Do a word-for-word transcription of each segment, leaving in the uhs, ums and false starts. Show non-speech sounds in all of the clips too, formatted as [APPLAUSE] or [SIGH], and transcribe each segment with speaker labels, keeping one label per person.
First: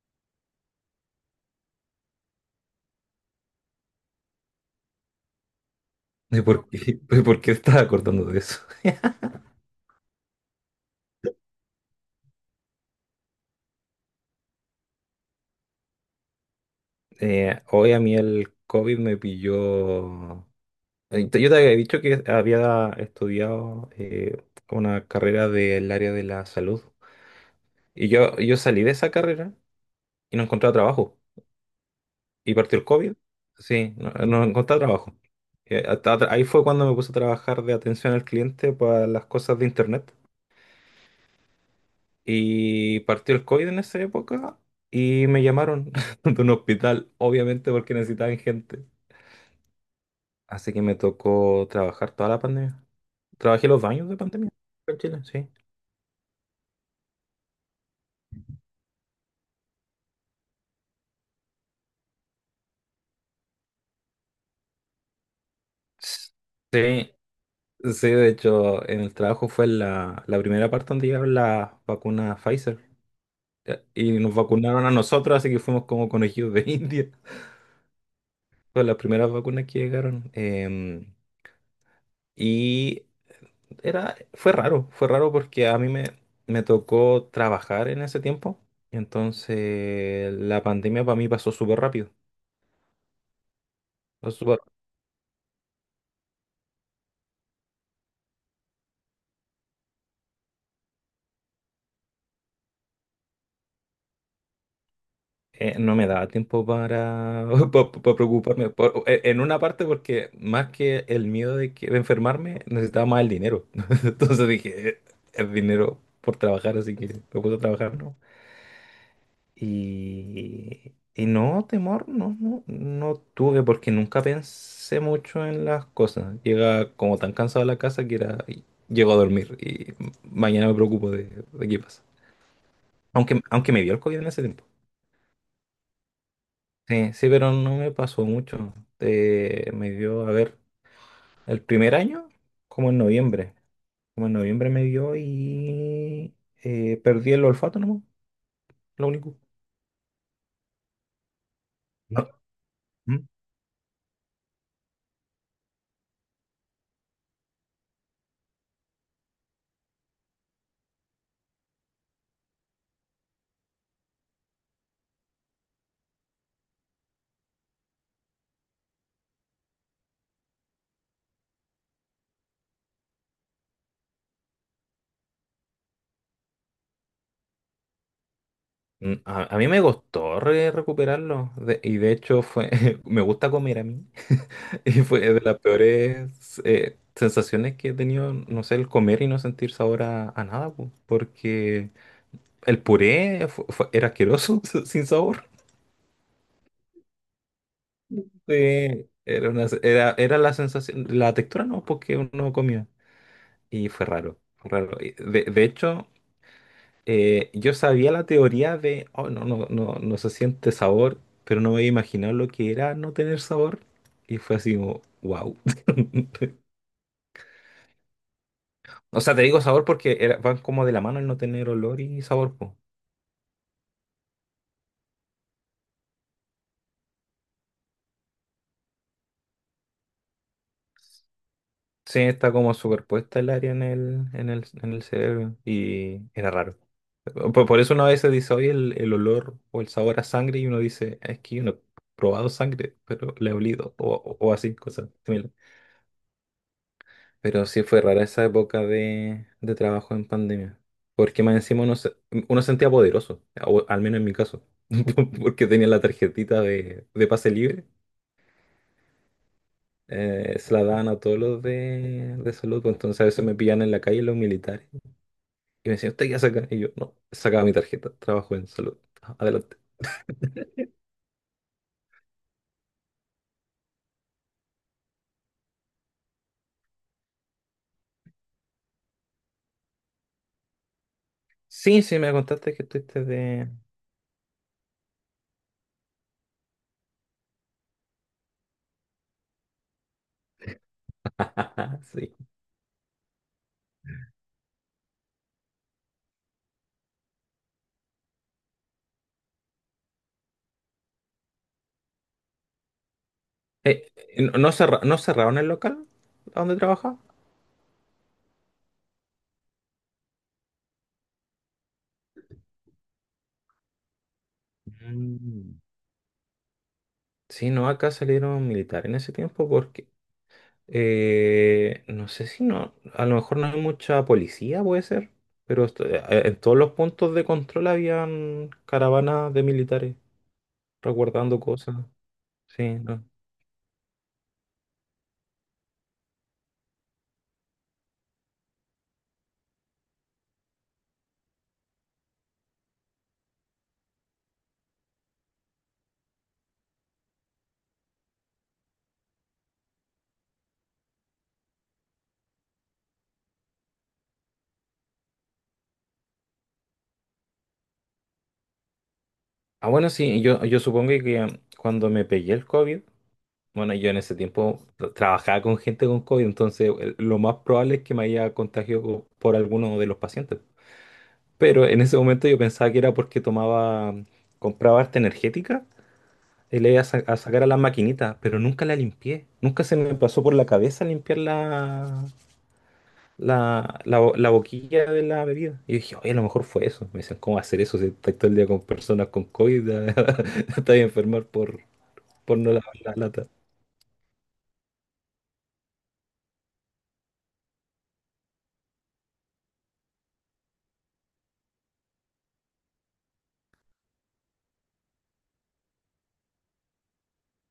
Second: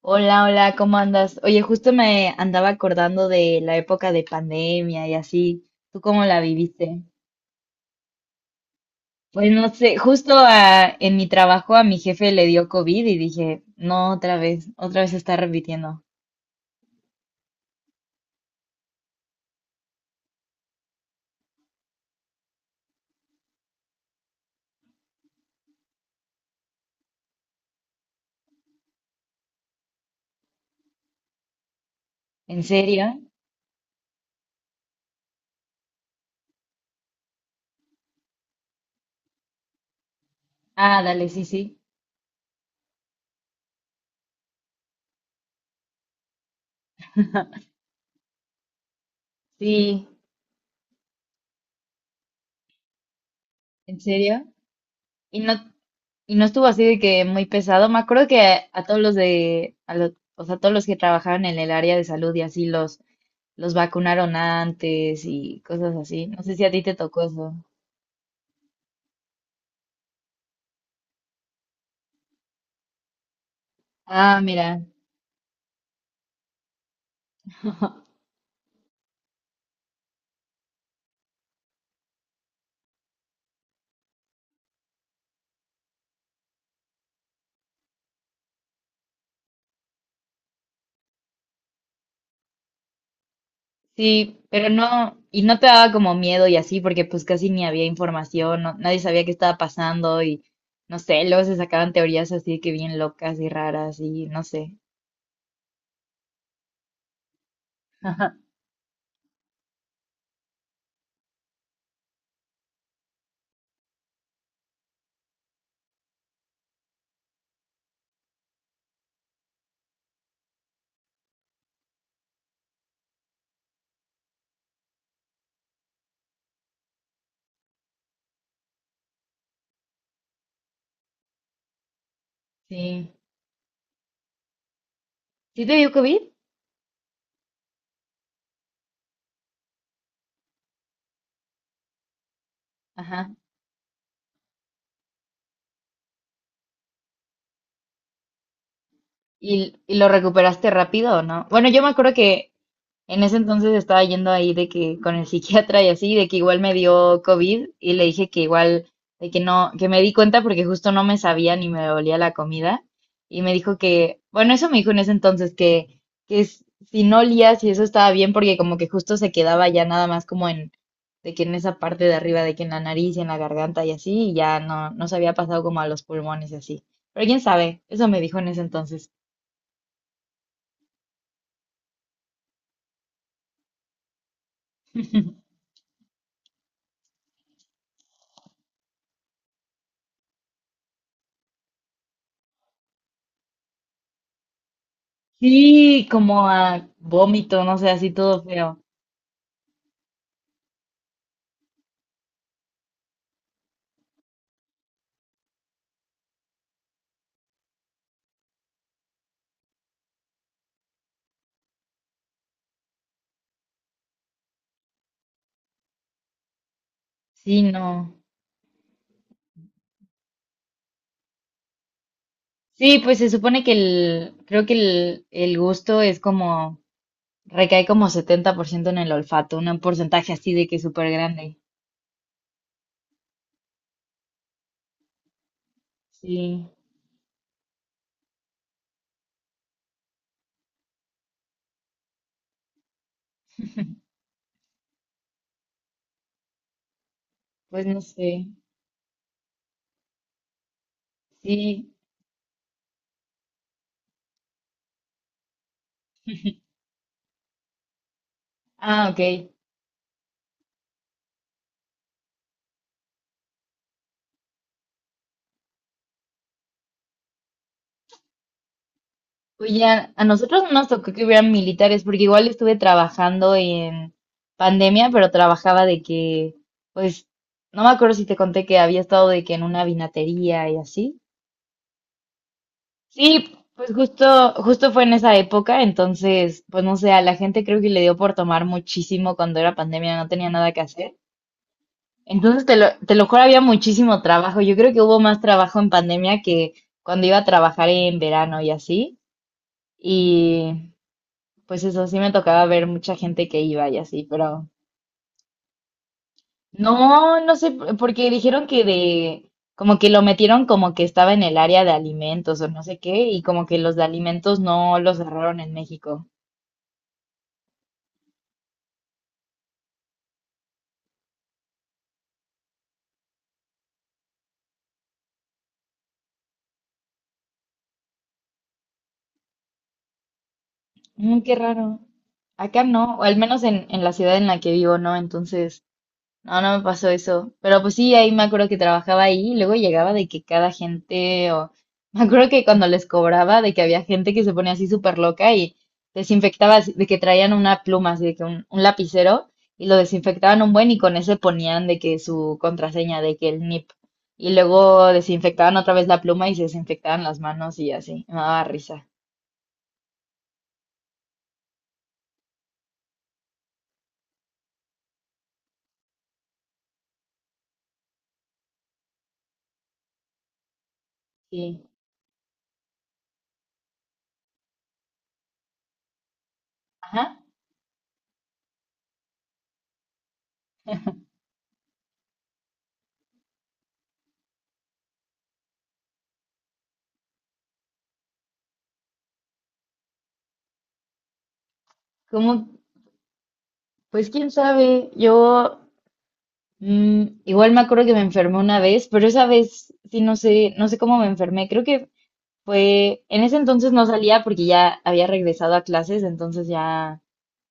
Speaker 1: Hola, hola, ¿cómo andas? Oye, justo me andaba acordando de la época de pandemia y así. ¿Tú cómo la
Speaker 2: ¿De por qué,
Speaker 1: viviste?
Speaker 2: [LAUGHS] de por qué estás acordando de eso?
Speaker 1: Pues no sé, justo a- en mi trabajo a mi jefe le dio COVID y dije, no, otra vez, otra vez se está repitiendo.
Speaker 2: Eh, hoy a mí el COVID me pilló. eh, Yo te había dicho que había estudiado eh, una carrera del área de la salud. Y yo, yo salí de esa carrera y no encontraba trabajo. Y
Speaker 1: ¿En
Speaker 2: partió el
Speaker 1: serio?
Speaker 2: COVID. Sí, no, no encontraba trabajo. Eh, hasta atra- ahí fue cuando me puse a trabajar de atención al cliente para las cosas de internet.
Speaker 1: Ah, dale, sí, sí.
Speaker 2: Y partió el COVID en esa época y me llamaron [LAUGHS] de un hospital, obviamente porque necesitaban gente.
Speaker 1: Sí,
Speaker 2: Así que me tocó trabajar toda la pandemia. Trabajé los
Speaker 1: ¿en
Speaker 2: baños de
Speaker 1: serio?
Speaker 2: pandemia acá en Chile,
Speaker 1: Y
Speaker 2: sí.
Speaker 1: no, y no estuvo así de que muy pesado. Me acuerdo que a, todos los de, a lo- o sea, todos los que trabajaban en el área de salud y así los, los vacunaron antes y cosas así. No sé si a ti te
Speaker 2: Sí,
Speaker 1: tocó eso.
Speaker 2: sí, de hecho, en el trabajo fue la, la primera parte donde llegaron las vacunas Pfizer. eh, Y nos
Speaker 1: Ah, mira.
Speaker 2: vacunaron a nosotros, así que fuimos como conejillos de [LAUGHS] India.
Speaker 1: [LAUGHS]
Speaker 2: Fueron las primeras vacunas que llegaron. em, y era, Fue raro, fue raro porque a mí me, me tocó trabajar en ese tiempo. Entonces, la pandemia para mí pasó súper rápido.
Speaker 1: Sí, pero no, y no te daba como miedo y así, porque pues casi ni había información, no- nadie sabía qué estaba pasando y no sé, luego se sacaban teorías así que bien locas y raras y no sé.
Speaker 2: Eh, no me daba tiempo para, [LAUGHS] pa- pa- pa
Speaker 1: [LAUGHS]
Speaker 2: preocuparme. Por- e- en una parte porque más que el miedo de, que, de enfermarme, necesitaba más el dinero. [LAUGHS] Entonces dije, "Eh, el dinero por trabajar, así que me puse a trabajar, ¿no? Y, y no, temor, no, no, no tuve porque nunca pensé mucho en las cosas. Llega como tan cansado a la casa que era, y llego a dormir y mañana me preocupo de, de qué pasa.
Speaker 1: Sí.
Speaker 2: Aunque, aunque me dio el COVID en ese tiempo.
Speaker 1: ¿Sí te dio COVID?
Speaker 2: Sí, sí, pero no me pasó mucho. Eh, me dio, a ver, el primer año, como en
Speaker 1: Ajá.
Speaker 2: noviembre. Como en noviembre me dio y eh, perdí el olfato, ¿no? Lo único.
Speaker 1: ¿Y, y lo recuperaste rápido o no? Bueno, yo me acuerdo
Speaker 2: No.
Speaker 1: que en
Speaker 2: Mm.
Speaker 1: ese entonces estaba yendo ahí de que con el psiquiatra y así, de que igual me dio COVID y le dije que igual, de que no, que me di cuenta porque justo no me sabía ni me olía la comida. Y me dijo que, bueno, eso me dijo en ese entonces, que, que s- si no olías y eso estaba bien porque como que justo se quedaba ya nada más como en, de que en esa parte de arriba, de que en la nariz y en la garganta y así, y ya no, no se había pasado como a los pulmones y así. Pero quién sabe, eso me dijo en ese entonces.
Speaker 2: Mm, A, a mí me costó re- recuperarlo. De- y de hecho fue, [LAUGHS] me gusta comer a mí. [LAUGHS] Y fue de las peores eh, sensaciones que he tenido, no sé, el comer y no sentir sabor a, a nada, po, porque el puré fu- fue- era asqueroso, [LAUGHS] sin sabor.
Speaker 1: Sí, como a vómito, no sé, así todo feo.
Speaker 2: Sí, era una, era, era la sensación, la textura no, porque uno comía. Y fue raro, fue raro. Y De, de hecho, eh, yo sabía la teoría de, oh, no, no, no, no se siente sabor, pero no me había imaginado lo que era no tener sabor. Y fue así como, wow. [LAUGHS]
Speaker 1: Sí, no.
Speaker 2: O sea, te digo sabor porque era- van como de la mano el no tener olor y sabor, po.
Speaker 1: Sí, pues se supone que el, creo que el, el gusto es como, recae como setenta por ciento en el olfato, un porcentaje así de que súper grande.
Speaker 2: Sí, está como superpuesta el área en el, en el, en el cerebro. Y era
Speaker 1: Sí,
Speaker 2: raro. Por, por eso uno a veces dice, oye, el, el olor o el sabor a sangre, y uno dice, es que yo no he probado sangre, pero le he olido, o, o- o así, cosas similares. Pero sí
Speaker 1: pues no
Speaker 2: fue rara esa
Speaker 1: sé.
Speaker 2: época de, de trabajo en pandemia, porque más encima
Speaker 1: Sí,
Speaker 2: uno, se- uno sentía poderoso, o al menos en mi caso, [LAUGHS] porque tenía la tarjetita de, de pase libre,
Speaker 1: ah, ok.
Speaker 2: eh, se la daban a todos los de, de salud, pues entonces a veces me pillan en la calle los militares, y me decían, ¿usted qué saca? Y yo, no, sacaba mi tarjeta, trabajo en salud, adelante.
Speaker 1: Oye, a, a nosotros no nos tocó que hubieran militares, porque igual estuve trabajando en pandemia, pero trabajaba de que, pues, no me acuerdo si te conté que había estado de que en una vinatería y así.
Speaker 2: Sí, sí, me contaste que estuviste
Speaker 1: Sí,
Speaker 2: de...
Speaker 1: pues justo, justo fue en esa época, entonces, pues no sé, a la gente creo que le dio por tomar muchísimo cuando era pandemia, no tenía nada que hacer.
Speaker 2: [LAUGHS] Sí.
Speaker 1: Entonces, te lo, te lo juro, había muchísimo trabajo. Yo creo que hubo más trabajo en pandemia que cuando iba a trabajar en verano y así. Y pues eso, sí me tocaba ver mucha gente que iba y
Speaker 2: Eh,
Speaker 1: así,
Speaker 2: eh,
Speaker 1: pero
Speaker 2: ¿no cerra- ¿no cerraron el local donde trabajaba?
Speaker 1: no, no sé, porque dijeron que de, como que lo metieron como que estaba en el área de alimentos o no sé qué, y como que los de alimentos no los cerraron en
Speaker 2: Mm.
Speaker 1: México.
Speaker 2: Sí, no, acá salieron militares en ese tiempo porque eh, no sé si no, a lo mejor no hay mucha policía, puede ser, pero esto- eh, eh, en todos los puntos de control habían caravanas de militares
Speaker 1: Mm, qué
Speaker 2: resguardando cosas.
Speaker 1: raro. Acá
Speaker 2: Sí,
Speaker 1: no, o
Speaker 2: no.
Speaker 1: al menos en, en, la ciudad en la que vivo, no. Entonces, no, no me pasó eso. Pero pues sí, ahí me acuerdo que trabajaba ahí y luego llegaba de que cada gente, o [LAUGHS] me acuerdo que cuando les cobraba, de que había gente que se ponía así súper loca y desinfectaba, así- de que traían una pluma, así de que un, un lapicero y lo desinfectaban un buen y con ese ponían de que su contraseña, de que el N I P. Y luego desinfectaban otra vez la pluma y se desinfectaban las manos y así. Me daba risa.
Speaker 2: Ah, bueno, sí, yo, yo supongo que cuando me pegué el COVID, bueno, yo en ese tiempo tra- trabajaba con gente con COVID, entonces el- lo más probable es que me haya contagiado co- por alguno de los pacientes. Pero
Speaker 1: Sí.
Speaker 2: en ese momento yo pensaba que era porque tomaba, compraba harta energética y le iba a,
Speaker 1: Ajá.
Speaker 2: sa- a sacar a las maquinitas, pero nunca la limpié. Nunca se me pasó por la cabeza limpiar la, la, la, bo- la boquilla de la bebida. Y yo dije, oye, a lo mejor fue eso. Me dicen, ¿cómo va a hacer eso si estás todo el día con personas con COVID? [LAUGHS] Te vas a enfermar por,
Speaker 1: ¿Cómo?
Speaker 2: por no lavar la lata.
Speaker 1: Pues quién sabe, yo mm, igual me acuerdo que me enfermé una vez, pero esa vez sí no sé, no sé cómo me enfermé. Creo que fue, en ese entonces no salía porque ya había regresado a clases, entonces ya,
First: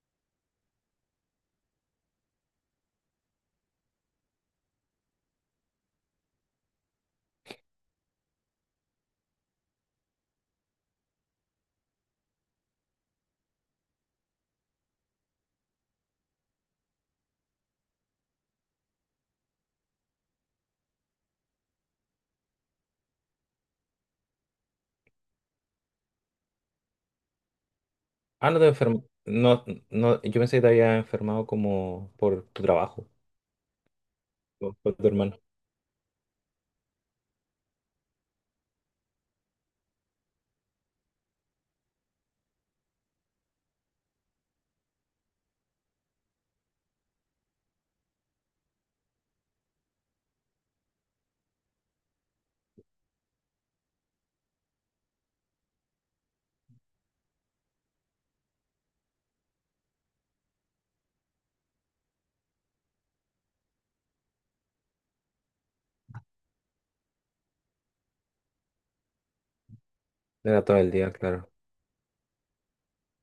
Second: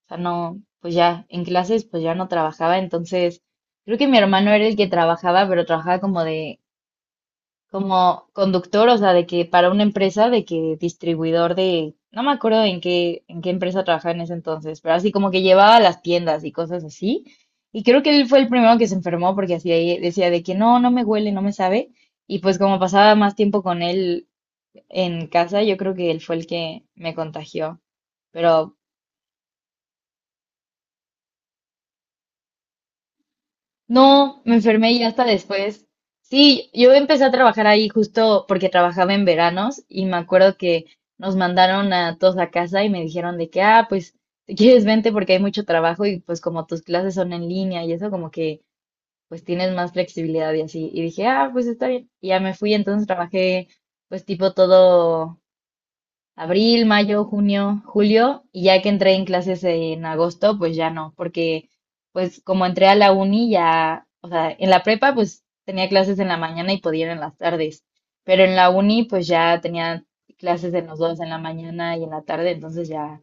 Speaker 1: o sea, no, pues ya en clases pues ya no trabajaba, entonces creo que mi hermano era el que trabajaba, pero trabajaba como de como conductor, o sea, de que para una empresa, de que distribuidor de, no me acuerdo en qué, en qué empresa trabajaba en ese entonces, pero así como que llevaba a las tiendas y cosas así. Y creo que él fue el primero que se enfermó porque así ahí decía de que no, no me huele, no me sabe. Y pues como pasaba más tiempo con él en casa, yo creo que él fue el que me contagió.
Speaker 2: Ah, no te
Speaker 1: Pero
Speaker 2: enfermo. No, no, yo pensé que te había enfermado como por tu trabajo,
Speaker 1: no, me
Speaker 2: o
Speaker 1: enfermé
Speaker 2: por
Speaker 1: y
Speaker 2: tu
Speaker 1: hasta
Speaker 2: hermano.
Speaker 1: después. Sí, yo empecé a trabajar ahí justo porque trabajaba en veranos y me acuerdo que nos mandaron a todos a casa y me dijeron de que, ah, pues, si quieres vente porque hay mucho trabajo y pues como tus clases son en línea y eso como que pues tienes más flexibilidad y así. Y dije, ah, pues está bien. Y ya me fui, entonces trabajé pues tipo todo abril, mayo, junio, julio, y ya que entré en clases en agosto, pues ya no, porque pues como entré a la uni ya, o sea, en la prepa pues tenía clases en la mañana y podía ir en las tardes, pero en la uni pues ya tenía
Speaker 2: Era
Speaker 1: clases
Speaker 2: todo
Speaker 1: en
Speaker 2: el
Speaker 1: los
Speaker 2: día,
Speaker 1: dos, en la
Speaker 2: claro.
Speaker 1: mañana y en la tarde, entonces ya,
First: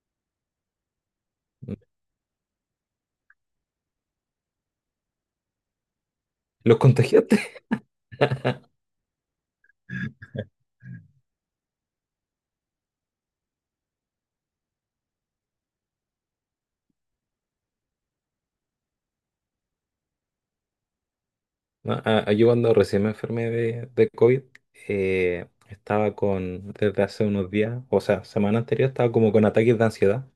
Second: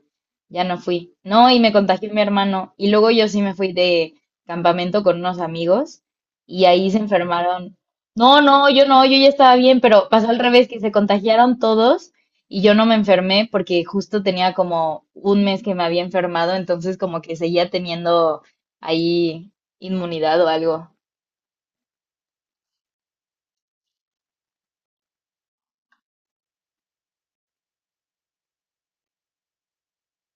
Speaker 1: ya no fui. No, y me
Speaker 2: Mm.
Speaker 1: contagió mi hermano, y luego yo sí me fui de campamento con unos amigos y
Speaker 2: ¿Los
Speaker 1: ahí se
Speaker 2: contagiaste? [LAUGHS]
Speaker 1: enfermaron. No, no, yo no, yo ya estaba bien, pero pasó al revés, que se contagiaron todos y yo no me enfermé porque justo tenía como un mes que me había enfermado, entonces como que seguía teniendo ahí inmunidad o algo.
Speaker 2: No, a- a- yo cuando recién me enfermé de, de COVID, eh, estaba con, desde hace unos días, o sea, semana anterior, estaba como con ataques de ansiedad,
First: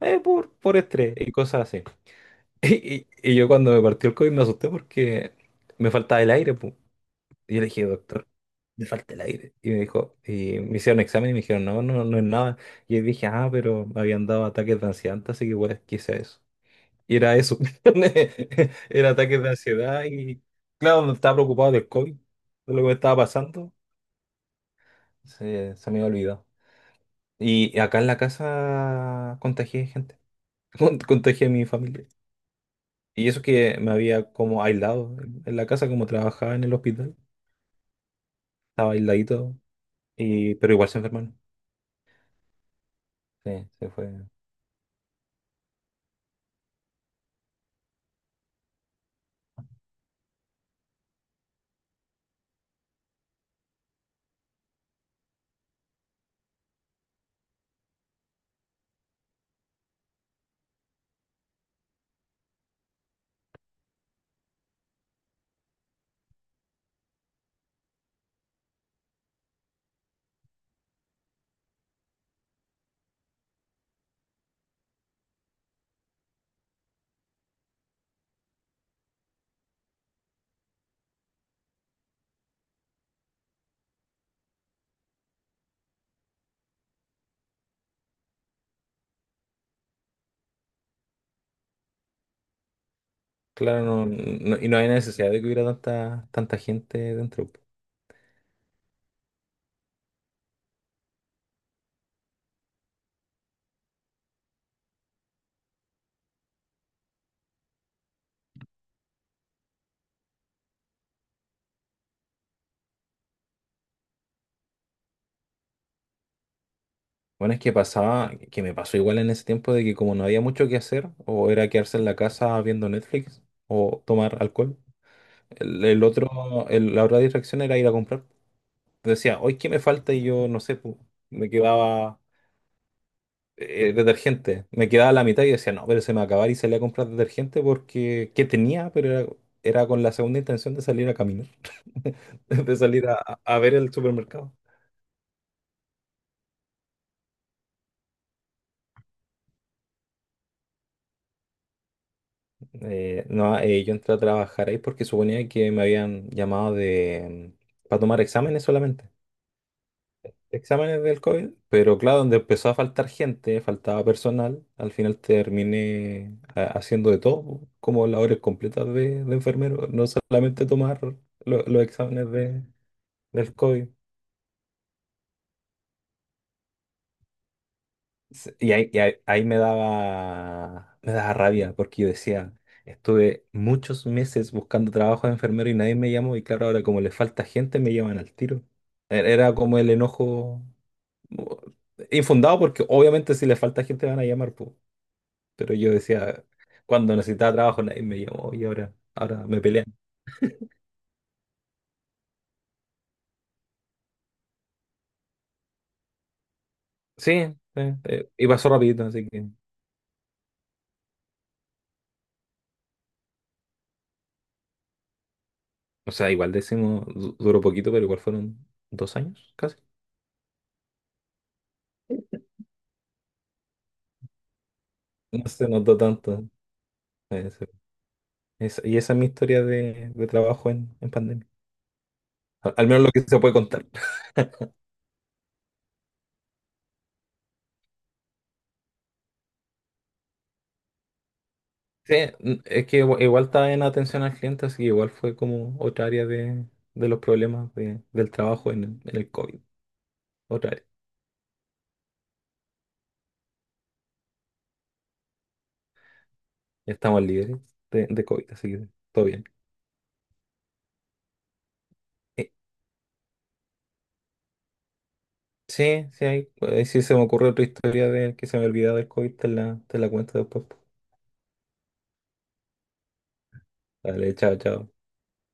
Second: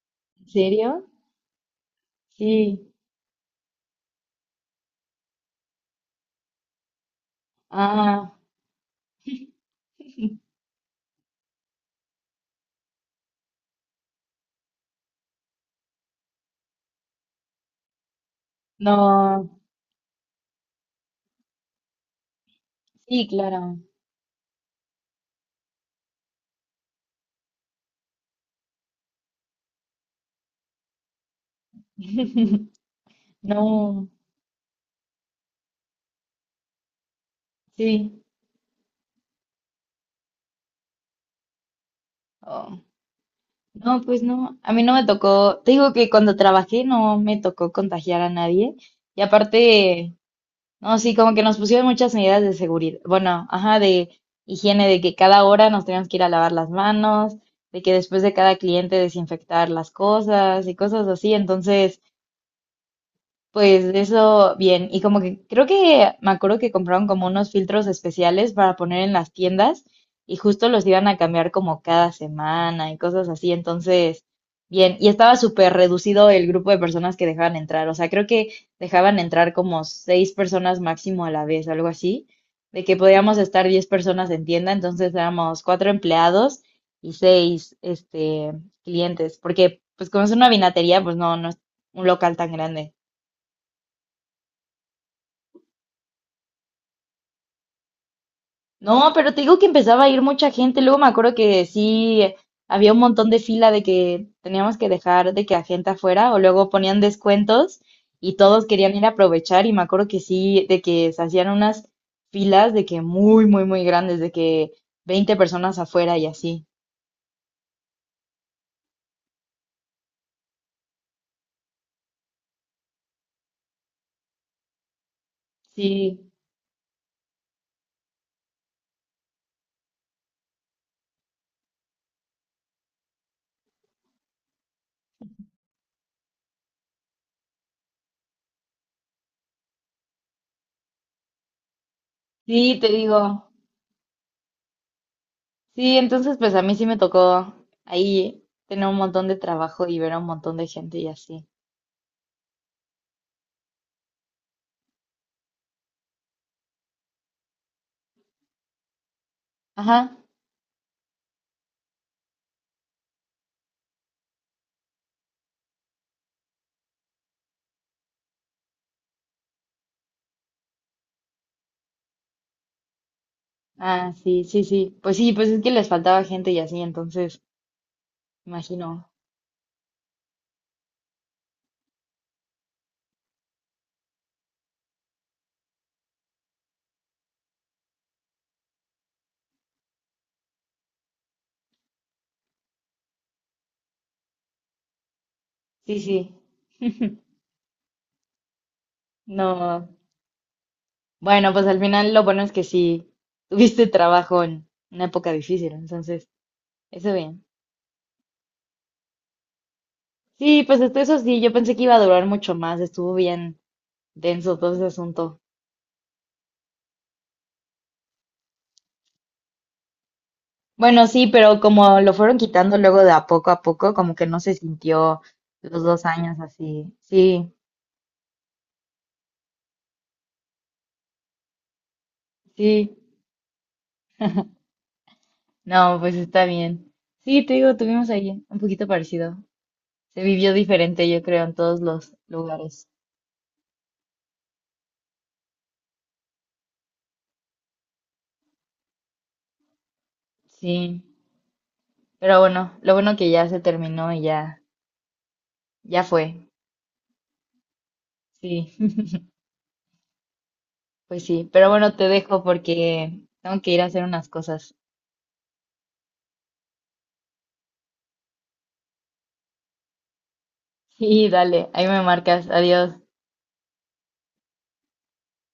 Speaker 2: eh,
Speaker 1: ¿En
Speaker 2: por, por
Speaker 1: serio?
Speaker 2: estrés y cosas así. [LAUGHS]
Speaker 1: Sí.
Speaker 2: Y, y- y yo cuando me partió el COVID me asusté porque me faltaba el aire, pu. Y yo le dije, doctor,
Speaker 1: Ah,
Speaker 2: me falta el aire. Y me dijo, y me hicieron examen y me dijeron, no, no, no es nada. Y yo dije, ah, pero me habían dado ataques de ansiedad antes, así que igual quise eso. Y era eso. [LAUGHS] Era ataques de
Speaker 1: no.
Speaker 2: ansiedad y, claro, estaba preocupado del COVID, de lo que me estaba
Speaker 1: Sí,
Speaker 2: pasando.
Speaker 1: claro.
Speaker 2: Se, se me había olvidado. Y acá en la casa contagié gente, [LAUGHS] Con- contagié a mi familia.
Speaker 1: [LAUGHS]
Speaker 2: Y eso que me
Speaker 1: No,
Speaker 2: había como aislado en en la casa, como trabajaba en el hospital,
Speaker 1: sí.
Speaker 2: estaba aisladito, y, pero igual se enfermaron.
Speaker 1: Oh,
Speaker 2: Sí, se
Speaker 1: no, pues
Speaker 2: fue.
Speaker 1: no. A mí no me tocó. Te digo que cuando trabajé no me tocó contagiar a nadie. Y aparte, no, sí, como que nos pusieron muchas medidas de seguridad, bueno, ajá, de higiene, de que cada hora nos teníamos que ir a lavar las manos, de que después de cada cliente desinfectar las cosas y cosas así. Entonces, pues eso, bien. Y como que creo que me acuerdo que compraron como unos filtros especiales para poner en las tiendas y justo los iban a cambiar como cada semana y cosas así. Entonces, bien. Y estaba súper reducido el grupo de personas que dejaban entrar. O sea, creo que dejaban entrar como seis personas máximo a la vez, algo así. De que podíamos estar diez personas en tienda. Entonces éramos cuatro empleados y seis, este, clientes. Porque, pues como es una vinatería, pues no, no es un local tan grande.
Speaker 2: Claro, no, no- y no hay necesidad de que hubiera tanta, tanta gente dentro.
Speaker 1: No, pero te digo que empezaba a ir mucha gente. Luego me acuerdo que sí eh, había un montón de fila de que teníamos que dejar de que a gente afuera o luego ponían descuentos y todos querían ir a aprovechar y me acuerdo que sí, de que se hacían unas filas de que muy, muy, muy grandes, de que veinte personas afuera y así.
Speaker 2: Bueno, es que pasaba, que me pasó igual en ese tiempo de que como no había mucho que hacer, o era quedarse en la casa viendo Netflix o tomar alcohol, el, el
Speaker 1: Sí,
Speaker 2: otro, el- la otra distracción era ir a comprar. Decía, hoy qué me falta y yo no sé, po, me quedaba eh, detergente, me quedaba la mitad y decía, no, pero se me va a acabar y salía a comprar detergente porque que tenía, pero era, era con la segunda intención de salir a caminar, [LAUGHS] de
Speaker 1: sí, te
Speaker 2: salir a-
Speaker 1: digo.
Speaker 2: a ver el supermercado.
Speaker 1: Sí, entonces pues a mí sí me tocó ahí tener un montón de trabajo y ver a un montón de gente y así.
Speaker 2: Eh, no, eh, Yo entré a trabajar ahí porque suponía que me habían llamado de mm, para tomar exámenes solamente,
Speaker 1: Ajá.
Speaker 2: exámenes del COVID, pero claro, donde empezó a faltar gente, faltaba personal, al final terminé ha- haciendo de todo, como labores completas de, de enfermero, no solamente tomar lo- los exámenes de, del COVID.
Speaker 1: Ah, sí, sí, sí. Pues sí, pues es que les faltaba gente y así, entonces,
Speaker 2: Sí, y ahí, y
Speaker 1: imagino.
Speaker 2: ahí- ahí me daba, me daba rabia porque yo decía, estuve muchos meses buscando trabajo de enfermero y nadie me llamó y claro, ahora como le falta gente me llaman al tiro. E- Era como el enojo uh, infundado porque obviamente si le falta gente van a llamar, po. Pero yo
Speaker 1: Sí, sí.
Speaker 2: decía, cuando
Speaker 1: [LAUGHS]
Speaker 2: necesitaba trabajo nadie me llamó y ahora, ahora me pelean.
Speaker 1: No. Bueno, pues al final lo bueno es que sí tuviste trabajo en una época difícil, entonces, eso
Speaker 2: Sí,
Speaker 1: bien.
Speaker 2: eh, eh, y pasó rapidito, así que,
Speaker 1: Sí, pues hasta eso sí, yo pensé que iba a durar mucho más, estuvo bien denso todo ese asunto.
Speaker 2: o sea, igual decimos, du- duró poquito, pero igual fueron dos años casi.
Speaker 1: Bueno, sí, pero como lo fueron quitando luego de a poco a poco, como que no se sintió
Speaker 2: No se
Speaker 1: los
Speaker 2: notó
Speaker 1: dos años
Speaker 2: tanto.
Speaker 1: así.
Speaker 2: eh,
Speaker 1: Sí,
Speaker 2: Esa- y esa es mi historia de, de trabajo en, en pandemia. Al, al
Speaker 1: sí.
Speaker 2: menos lo que se puede contar.
Speaker 1: No, pues está bien. Sí, te digo, tuvimos ahí un poquito parecido. Se vivió diferente, yo creo, en todos los
Speaker 2: Sí, n- es
Speaker 1: lugares.
Speaker 2: que igu- igual, estaba en atención al cliente, así que igual fue como otra área de, de los problemas de- del trabajo en el, en el COVID. Otra área.
Speaker 1: Sí, pero bueno, lo bueno que ya se terminó y ya, ya fue.
Speaker 2: Ya estamos libres de, de COVID, así
Speaker 1: Sí,
Speaker 2: que todo
Speaker 1: [LAUGHS]
Speaker 2: bien.
Speaker 1: pues sí, pero bueno, te dejo
Speaker 2: Eh,
Speaker 1: porque tengo que ir a hacer unas cosas.
Speaker 2: sí, sí, hay, eh, sí se me ocurre otra historia de que se me olvidaba del COVID, te la, te la cuento después.
Speaker 1: Sí, dale, ahí me marcas. Adiós.
Speaker 2: Dale, chao, chao.